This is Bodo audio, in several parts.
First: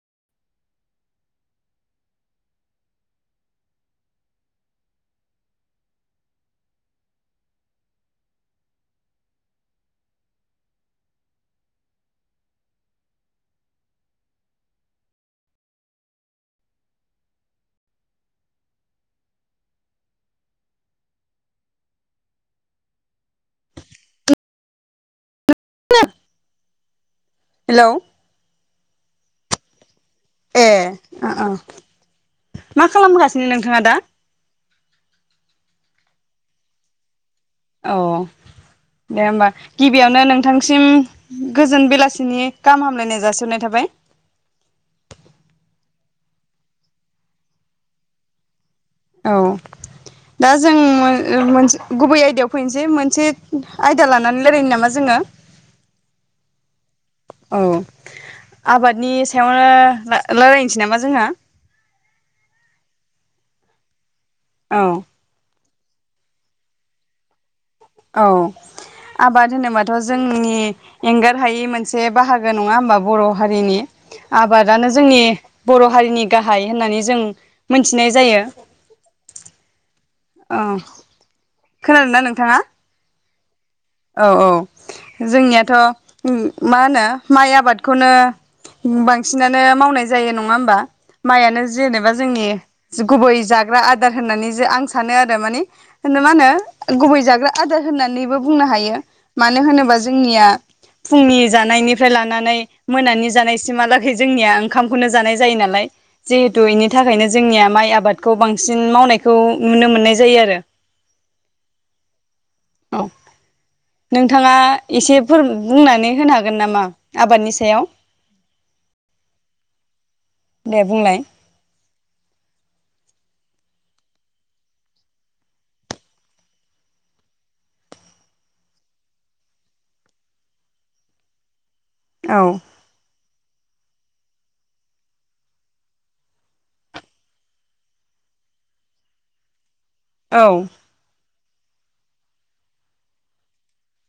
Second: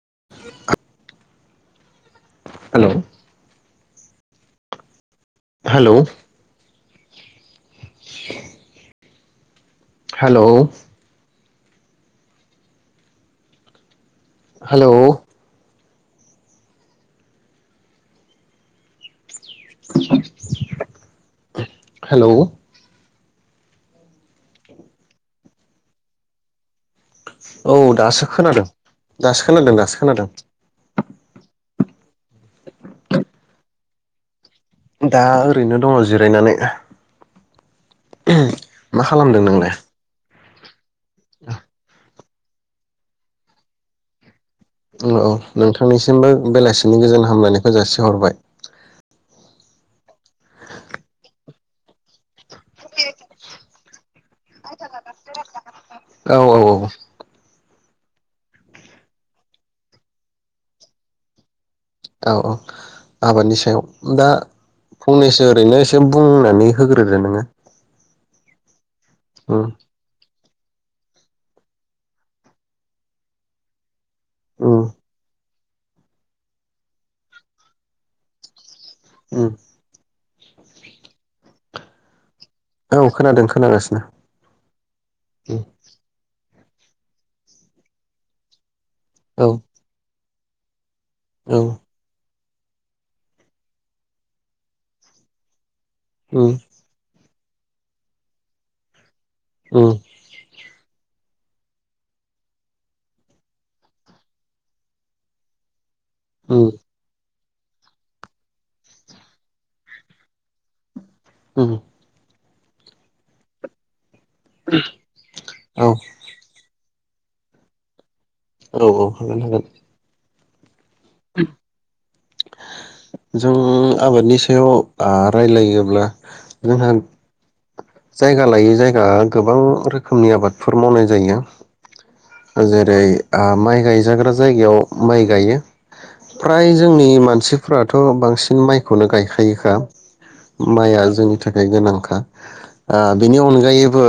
[inaudible] Hello hello [inaudible] hello hello hello [inaudible] औ हेलौ दासो खोनादों दासो खोनादों दासो खोनादों आ आ मा खालामगासिनो नोंथाङा दा दा ओरैनो दङ जिरायनानै अ मा दे खालामदों होमबा नोंलाय गिबियावनो नोंथां सिम गोजोन बेलासि बिनि खाम हामलायनाय जासिहरनाय थाबाय औ औ नोंथांनिसिमबो बेलासिनि गोजोन हामलायनायखौ जासिहरबाय औ दा जों मोन मोनस गुबै आयदायाव फैनसै मोनसे आयदा लानानै लायरायनो नामा जोङो औ औ औ औ आबादनि सायावनो लाय लायरायनोसै नामा जोंहा औ औ आबादनि सायाव दा औ फंनैसो ओरैनो सो बुंनानै होग्रोदो नोङो औ आबाद उम होनोबाथ' जोंनि एंगार हायि मोनसे बाहागो नङा होमबा बर' हारिनि उम आबादानो जोंनि बर' हारिनि गाहाय होननानै जों मोनथिनाय जायो उम औ खोनादों ना नोंथाङा औ खोनादों खोनागासिनो औ औ उम जोंनियाथ' उम मा होनो माइ आबादखौनो औ बांसिनानो मावनाय जायो नं नङा होमबा औ माइआनो जेनेबा जोंनि जगुबै जाग्रा आदार होननानै जे आं सानो आरो मानि होन मा होनो उम गुबै जाग्रा आदार होननानैबो बुंनो हायो मानो उम होनोबा जोंनिया फुंनि जानायनिफ्राय लानानै मोनानि जानायसिमहालागै जोंनिया ओंखामखौनो जानाय जायो नालाय जिहेतु उम एनि थाखायनो जोंनिया माइ आबादखौ बांसिन मावनायखौ नुनो मोननाय जायो आरो उम औ नोंथाङा एसे औ बुंनानै होनो हागोन नामा? आबादनि सायाव औ औ हागोन हागोन। दे बुंलाय जों आबादनि सायाव आ रायलायोब्ला जोंहा जायगा लायै जायगा गोबां रोखोमनि आबादफोर मावनाय जायो। औ जेरै आ माइ गायजाग्रा जायगायाव माइ गायो फ्राय जोंनि मानसिफ्राथ' बांसिन माइखौनो गायखायोखा। औ माइया जोंनि थाखाय गोनांखा आ बिनि अनगायैबो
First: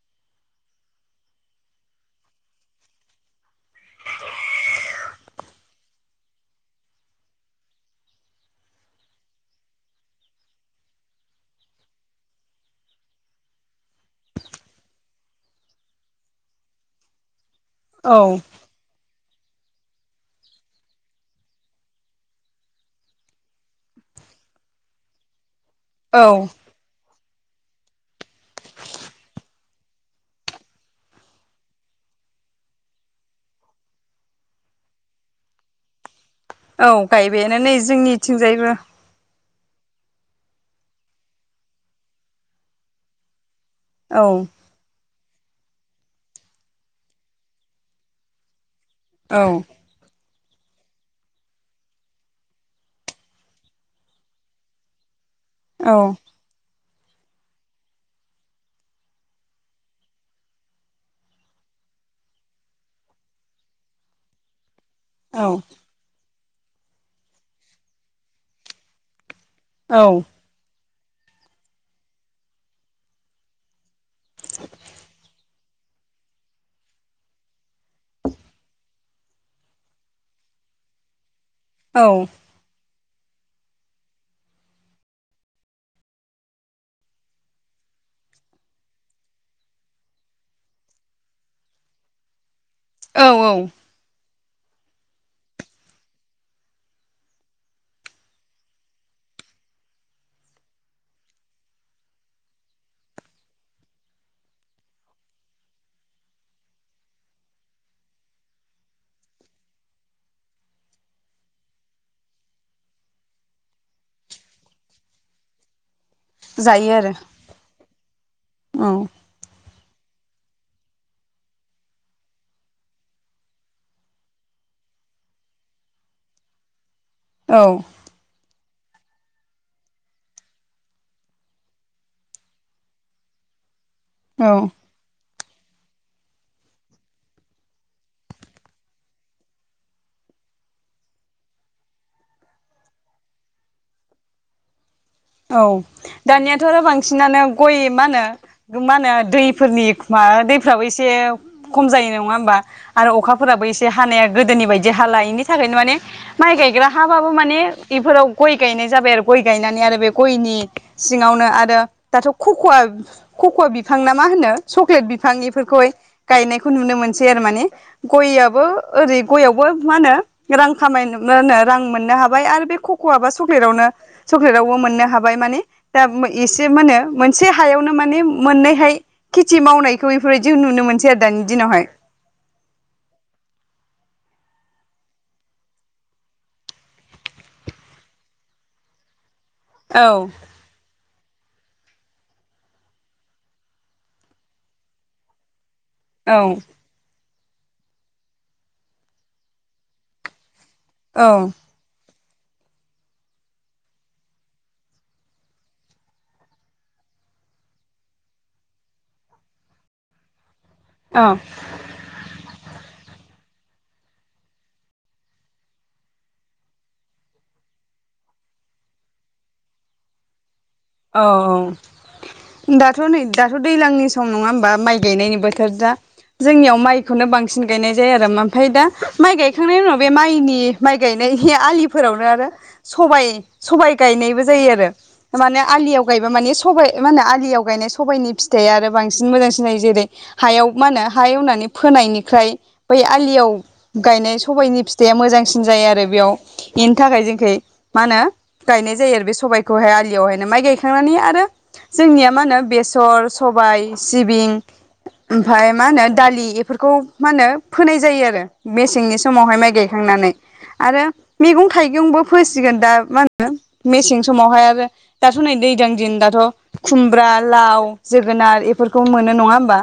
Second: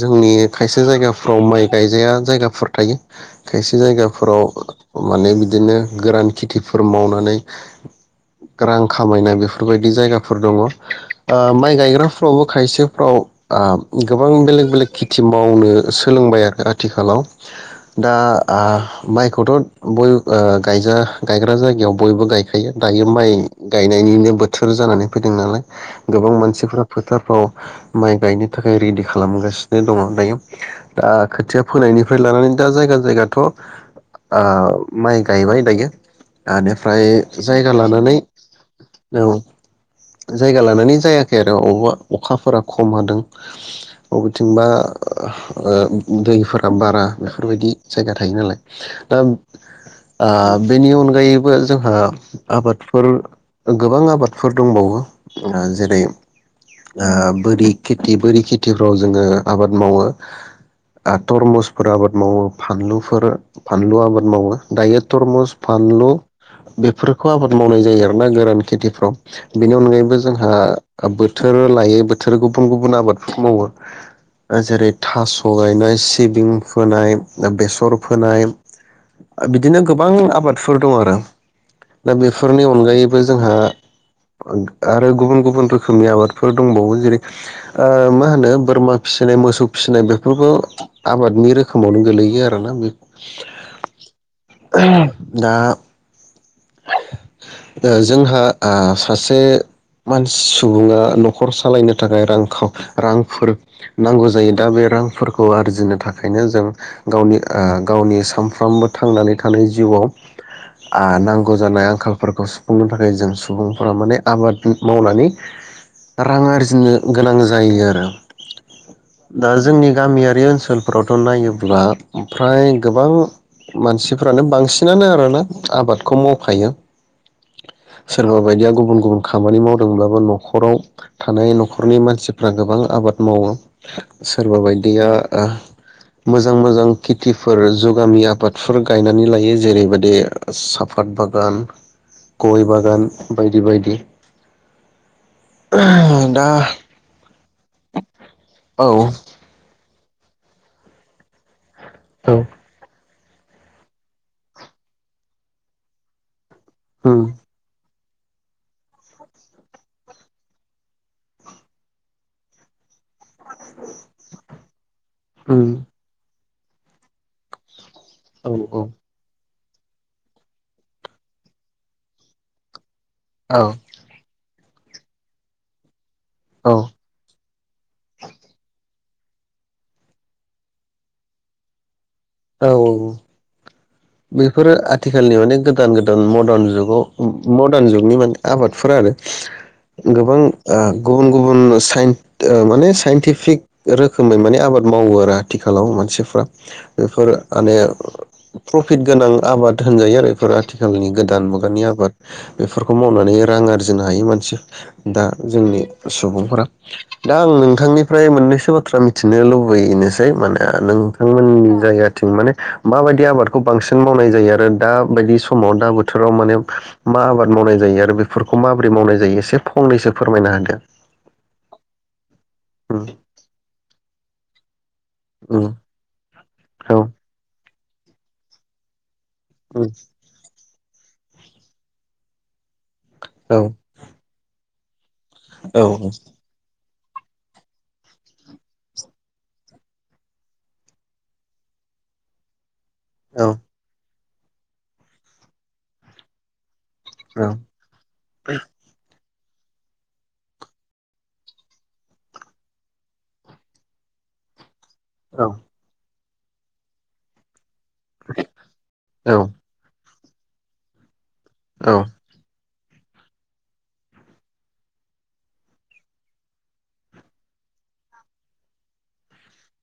जोंनि खायसे जायगाफ्राव माइ गायजाया जायगा फोर थायो। खायसे जायगाफोराव माने बिदिनो गोरान खेथिफोर मावनानै रां खामायनाय बेफोरबायदि जायगाफोर दङ ओ माइ गायग्राफ्रावबो खायसेफ्राव गोबां बेलेग बेलेग खेथि मावनो सोलोंबाय आरो आथिखालाव दा औ आ माइखौथ' ओ बयबो गायजा गायग्रा जायगायाव बयबो गायखायो दायो माइ गायनायनिनो बोथोर जानानै फैदों नालाय। औ गोबां मानसिफोरा फोथा माइ गायनो थाखाय रेडि खालामगासिनो दङ दायो दा खोथिया फोनायनि फ्राय लानानै दा जायगा जायगाथ' आ माइ गायबाय दायो। औ ओनिफ्राय गायबायानो जायगा नै लानानै जोंनिथिंजायबो औ। जायगा लानानै जायाखै आरो अबावबा अखाफोरा खम हादों। औ बबेथिंबा ओ दैफोरा बारा बेफोरबायदि जायगा थायो नालाय ओम औ आ बेनि अनगायैबो जोंहा आबादफोर गोबां आबादफोर दंबावो ओ औ जेरै ओ बोरि खेथि बोरि खेथिफ्राव जोङो आबाद मावो आ तरमुसफोर आबाद मावो फानलुफोर फानलु आबाद मावो। दायो औ तरमस, फानलु बेफोरखौ आबाद मावनाय जायो आरोना गोरान खेथिफ्राव [inaudible] बेनि औ अनगायैबो जोंहा बोथोर लायै बोथोर गुबुन गुबुन आबादफोर मावो जेरै थास' गायनाय सिबिं फोनाय बेसर फोनाय बिदिनो गोबां आबादफोर दं आरो औ दा बेफोरनि अनगायै बो जोंहा आरो गुबुन गुबुन रोखोमनि आबादफोर दंबावो जेरै ओ मा होनो बोरमा फिसिनाय मोसौ फिसिनाय बेफोरबो आबादनि रोखोमावनो गोलैयो। औ औ [unintelligible] दा ओ जोंहा आ सासे मानसि सुबुङा न'खर सालायनो थाखाय रां रांफोर नांगौ जायो दा बे रांफोरखौ आरजिनो थाखायनो जों गावनि ओ गावनि सानफ्रोमबो थांनानै थानाय जिउआव आ नां गौ जानाय आंखालफोरखौ सुफुंनो थाखाय जों सुबुंफोरा माने आबाद मावनानै रां जायो आरजिनो आरो गोनां जायो आरो औ दा जोंनि गामियारि ओनसोलफोरावथ' नायोब्ला फ्राय गोबां मानसिफ्रानो बांसिनानो आरोना आबादखौ माव खायो औ सोरबा बायदिया गु बुन गुबुन खामानि मावदोंब्लाबो न'खराव थानाय न'खरनि मानसिफ्रा गोबां आबाद मावो। सोरबा औ बायदिया आ मोजां मोजां खेथिफोर जुगामि आबादफोर गायनानै लायो जेरैबायदि सा फात बागान गय बागान बायदि बायदि औ दा दानियाथ' बांसिनानो गय मा होनो औ मा होनो दैफोरनि माबा दैफ्राबो एसे खम जायो नङा औ होमबा आरो अखाफोराबो एसे हानाया गोदोनि बायदि हाला बेनि थाखायनो माने माइ गायग्रा उम हाबाबो माने बेफोराव गय गायनाय जाबाय आरो गय गायनानै आरो बे गयनि सिङावनो आरो दाथ' खख'आ कक' बिफां ना मा होनो चक्लेट बिफां उम इफोरखौहाय गायनायखौ नुनो मोनसै आरो माने औ गयाबो ओरै गयाव मा होनो रां खामाय होन रां मोननो हाबाय आरो बे कटवा बा औ चक्लेटानो चक्लेटाव अ मोननो हाबाय माने दा एसे औ मानो मोन मोनसे हायावनो माने मोननैहाय खेथि मावनायखौ एफोरबायदि नुनो मोनसै आरो दानि दिनावहाय औ औ बेफोरो आथिखालनि माने गोदान गोदान मडार्न जुगाव मडार्न जुगनि माने आबादफोरा आरो औ गोबां आ गुबुन गुबुन माने साइनटिफिक रोखोमै माने आबाद मावो आरो आथि खालाव औ मानसिफ्रा बेफोरो [unintelligible] प्रफिट गोनां आबाद होनजायो आरो बेफोर आथिखालनि औ गोदान मुगानि आबाद बेफोरखौ मावनानै रां आरजिनो हायो मानसि दा जोंनि सुबुंफोरा दा आं नोंथांनिफ्राय मोननैसो बाथ्रा मिथिनो लुबैनोसै माने ओ औ नोंथांमोननि जायगाथिं माने माबायदि आबाद खौ बांसिन मावनाय जायो आरो दा बायदि समाव दा बोथोराव माने मा आबाद मावनाय जायो आरो बेफोरखौ माबोरै मावनाय जायो एसे फंनैसो फोरमायना होदो औ औ दाथ' नै दाथ' दैज्लांनि सम नङा होमबा माइ गानायनि बोथोर दा जोंनियाव होदो उम माइखौनो बांसिन गायनाय जायो आरो ओमफ्राय दा माइ गायखांनायनि उम उनाव बे माइनि माइ गायनाय आलिफोरावनो आरो सबाय औ सबाय गायनायबो जायो आरो माने औ आलियाव गयबा माने स सबाइ मा होनो आलियाव गायनाय सबायाइनि फिथाइआ आरो बांसिन मोजांसिन जायो जेरै हायाव मा होनो हा एवनानै फोनायनिफ्राय बै औ आलियाव गायनाय सबायाइनि फिथाइया मोजांसिन जायो आरो बेयाव बेनि थाखाय जोंनिखै मा होनो गायनाय जायो आरो बे स सबायाइखौहाय आलियावहाय माइ गायखांनानै आरो जोंनिया मा होनो बेसर सबाय सिबिं ओमफाय मा होनो दालि एफोरखौ मा होनो फोनाय जायो आरो मेसेंनि समावहाय माइ गायखांनानै आरो मैगं औ थाइगंबो फोसिगोन दा मा होनो मेसें समावहाय आरो दाथ' नै दैज्लां दिन दाथ' खुमब्रा लाव जोगोनार बेफोरखौ मोनो नङा होमबा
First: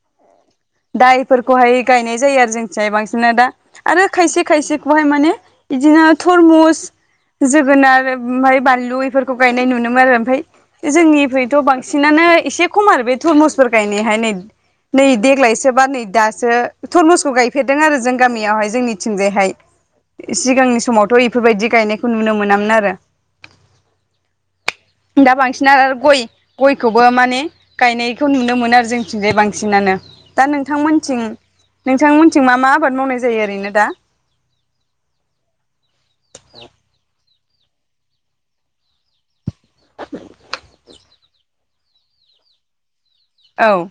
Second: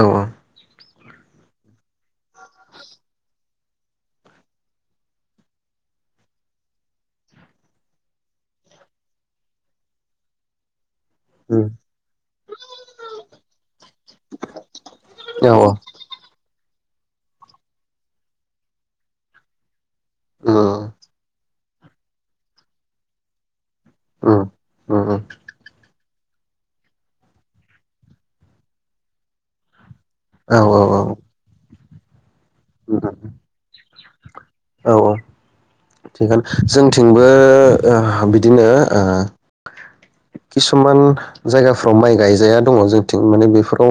औ औ दा बेफोरखौहाय गायनाय जायो आरो जोंनिथिंजाय बांसिनानो दा आरो खायसे खायसेखौहाय माने बिदिनो थरमुस जोगोनार ओमफ्राय बानलु बेफोरखौ गायनाय नुनो मोनो आरो ओमफ्राय जोंनिखैथ' उम बांसिनानो एसे खम आरो बे थुरमुसफोर गायनायाहाय नै नै औ औ देग्लाय नै दासो थरमुसखौ गायफेरदों आरो जों गामियावहाय जोंनिथिंजायहाय उम सिगांनि समावथ' इफोरबायदि गायनायखौ नुनो मोनामोन आरो उम उम उम दा बांसिन गय गयखौबो माने गायनायखौ नुनो मोनो आरो जोंथिंजाय बांसिनानो दा औ औ नोंथांमोनथिं नोंथांमोनथिं मा मा आबाद उम मावनाय जायो ओरैनो दा जोंथिं बो बिदिनो किसुमान जायगाफ्राव माइ गायजाया दङ जोंथिं माने औ बेफोराव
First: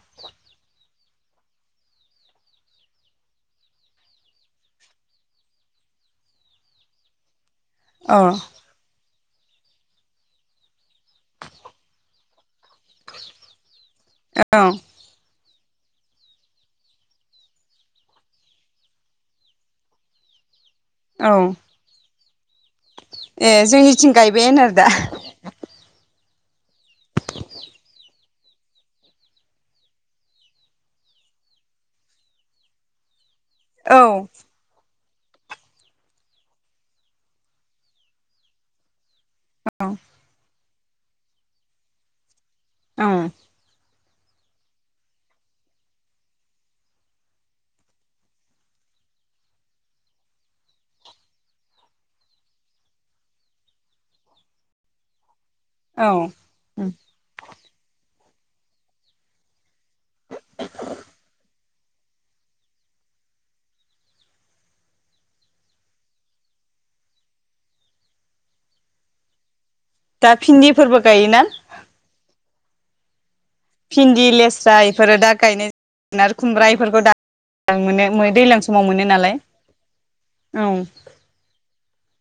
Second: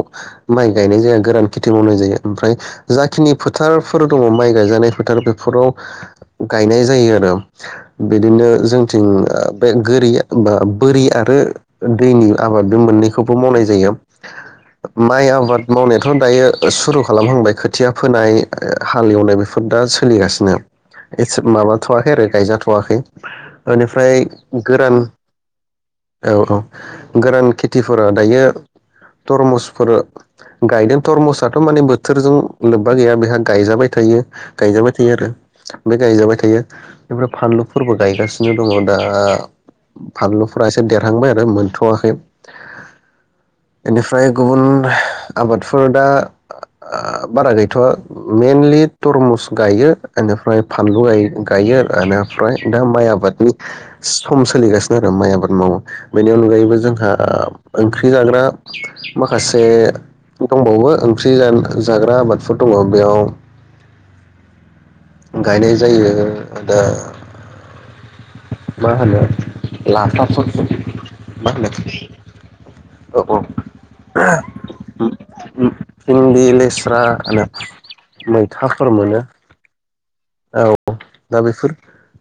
माइ गायनाय जाया गोरान खेथि मावनाय जायो ओमफ्राय जाखिनि फोथारफोर दङ माइ गायजानाय फोथार बेफोराव गायनाय जायो आरो अ बिदिनो जोंथिं बे गोरिया बा बोरया आरो दैनि आबादबो मोननैखौबो मावनाय जायो औ माइ आबाद मावनायाथ' दायो सुरु खालामहांबाय खोथिया फोनाय हाल एवनाय बेफोर दा सोलिगासिनो एसे औ मामाथ'आखै आरो गायजाथ'वाखै ए बेनिफ्राय जोंनिथिं गायबायानो आरो दा गोरान औ औ गोरान खेथिफोरा दायो थरमुसफोर गायदों थरमुसाथ' माने बोथोरजों लोब्बा गैया बेहा गायजाबाय औ थायो गायजाबाय थायो आरो बे गायजाबाय थायो ओमफ्राय फानलुफोरबो गायगासिनो दङ दा औ बानलु फरायसा देरहांबाय आरो मोनथ'वाखै औ बेनिफ्राय गुबुन आबादफोर दा बारा गैथ'वा मेइनलि तरमुस गायो बेनिफ्राय फानलु गायो बेनिफ्राय दा माइ आबादनि सम सोलिगासिनो आरो माइ आबाद मावो औ बेनि अनगायैबो जोंहा ओंख्रि जानो माखासे दंबावो ओंख्रि जाग्रा आबादफोर दङ बेयाव गायनाय जायो दा मा होनो दा लाफाफोर भिन्दिफोरबो गायोना मा होनो औ भिन्दि लेस्रा इफोरो दा गायनाय जोन आरो भिन्दि खुमब्रा लेस्रा बेफोरखौ होनो दाज मोनो दैज्लां समाव मोनो नालाय औ दा बेफोर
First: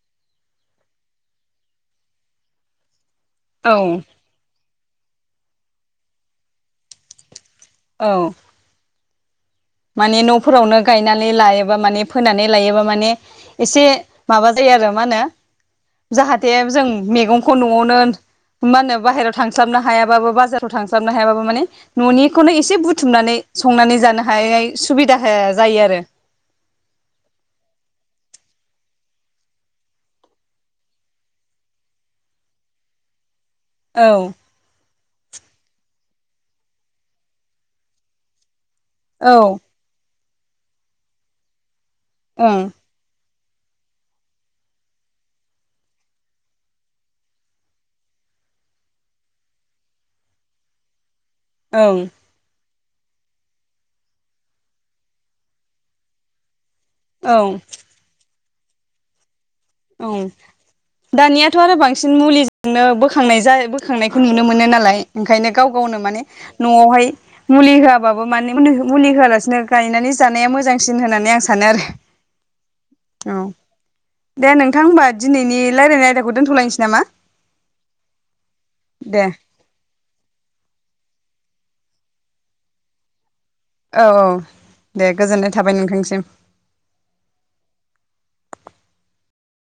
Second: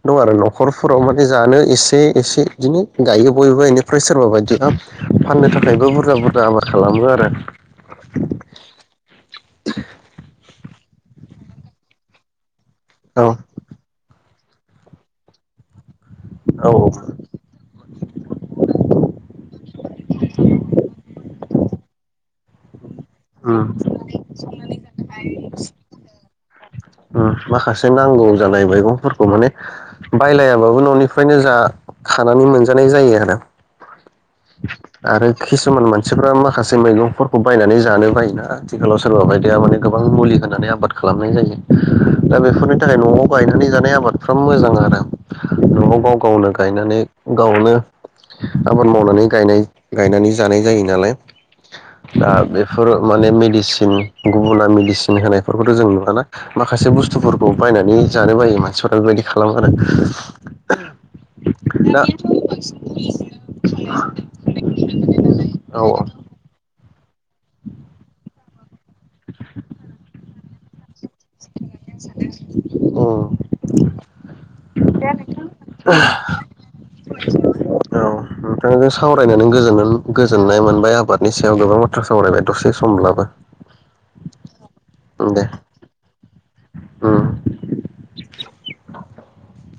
दं आरो न'खरफोराव माने जानो एसे एसे बिदिनो गायो बयबो औ इनिफ्राय सोरबा बायदिया फाननो थाखायबो बुरजा बुरजा आबाद खालामो आरो औ माने न'फोरावनो गायनानै लायोबा माने फोनानै लायोबा माने औ एसे माबा जायो आरो मा होनो जाहाथे औ जों मैगंखौ न'आवनो मा होनो बाहेरायाव थांस्लाबनो हायाबाबो बाजाराव थांस्लाबनो हायाबाबो माने न'निखौनो एसे बुर बुथुमनानै उम संनानै जानो [unintelligible] सुबिदा हो जायो आरो ओ माखासे नांगौ जानाय मैगंफोरखौ माने बायलायाबाबो न'निफ्रायनो जा खानानै मोनजानाय जायो आरो औ आरो किसुमान मानसिफ्रा माखासे मैगंफोरखौ बायनानै जानो बायोना आथिखालाव सोरबा बायदिया औ माने गोबां मुलि होनानै आबाद खालामनाय जायो दा ओं बेफोरनि थाखाय न'आव गायनानै जानाय आबादफ्रा मोजां आरो न'आव गाव गावनो गायनानै गावनो आबाद मावनानै गायनाय गायनानै जानाय जायो नालाय ओं दा बे फोर माने मेडिसिन गुबुना मेडिसिन होनायफोरखौथ' जों नुवाना माखासे बुस्थुफोरखौ बायनानै जानो बायोमोन [unintelligible] औ दानियाथ' आरो दा बांसिन मुलिजोंनो बोखांनाय ज बोखांनायखौ नु नो मोनो नालाय ओंखायनो गाव औ गावनो माने औ न आव आवहाय मुलि होआबाबो माने मुलि मुलि होआलासिनो गायनानै जानाया मोजां सिन होननानै आं सानो उम आरो औ दे नोंथां औ होमबा दिनैनि रायलायनाय आयदाखौ दोनथ'लायनोसै नामा नोंथांजों दे सावरायनानै गोजोननाय मोनबाय आबादनि [unintelligible] बेयाव गोबां बाथ्रा सावरायबाय दसे समब्लाबो औ औ दे गोजोननाय थाबाय नोंथांसिम उम